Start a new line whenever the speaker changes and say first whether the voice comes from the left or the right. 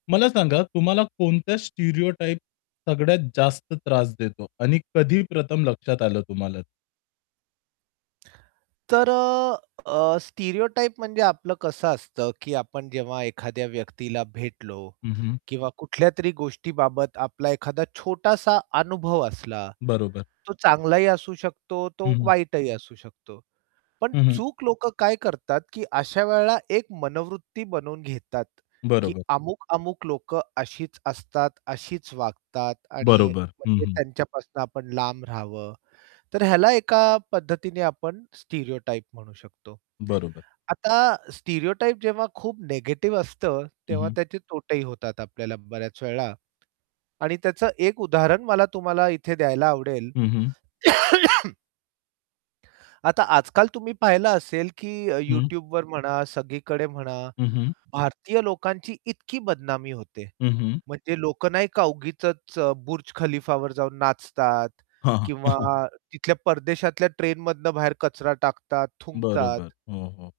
left: मला सांगा तुम्हाला कोणत्या स्टिरियोटाइप सगळ्यात जास्त त्रास देतो आणि कधी प्रथम लक्षात आलं तुम्हाला?
right: तर अ, अ, स्टिरियोटाइप म्हणजे आपलं कसं असतं की आपण जेव्हा एखाद्या व्यक्तीला भेटलो
left: हं, हं.
right: किंवा कुठल्यातरी गोष्टीबाबत आपला एखादा छोटासा अनुभव असला,
left: बरोबर.
right: तो चांगलाही असू शकतो
left: हं,
right: तो
left: हं.
right: वाईटही असू शकतो. पण
left: हं, हं.
right: चूक लोक काय करतात की अशा वेळेला एक मनोवृत्ती बनवून घेतात. की
left: बरोबर.
right: अमुक-अमुक लोक अशीच असतात अशीच वागतात आणि
left: बरोबर. हं,
right: [unintelligible]
left: हं.
right: त्यांच्यापासून आपण लांब रहावं. तर ह्याला एका पद्धतीने आपण स्टिरियोटाइप म्हणू शकतो.
left: बरोबर.
right: आता स्टिरियोटाइप जेव्हा खूप निगेटिव्ह असतं,
left: हं,
right: तेव्हा
left: हं.
right: त्याचे तोटेही होतात आपल्याला बऱ्याच वेळा. आणि त्याचं एक उदाहरण मला तुम्हाला इथे द्यायला आवडेल.
left: हं, हं.
right: आता आजकाल तुम्ही पाहिलं असेल की अ,
left: हं.
right: YouTubeवर म्हणा, सगळीकडे म्हणा
left: हं, हं.
right: भारतीय लोकांची इतकी बदनामी होते.
left: हं, हं.
right: म्हणजे लोक नाही का उगीचच अ, बुर्ज खलीफावर जाऊन नाचतात
left: हां, हां.
right: किंवा तिथल्या परदेशातल्या ट्रेनमधनं बाहेर कचरा टाकतात,
left: बरोबर.
right: थुंकतात.
left: हो, हो.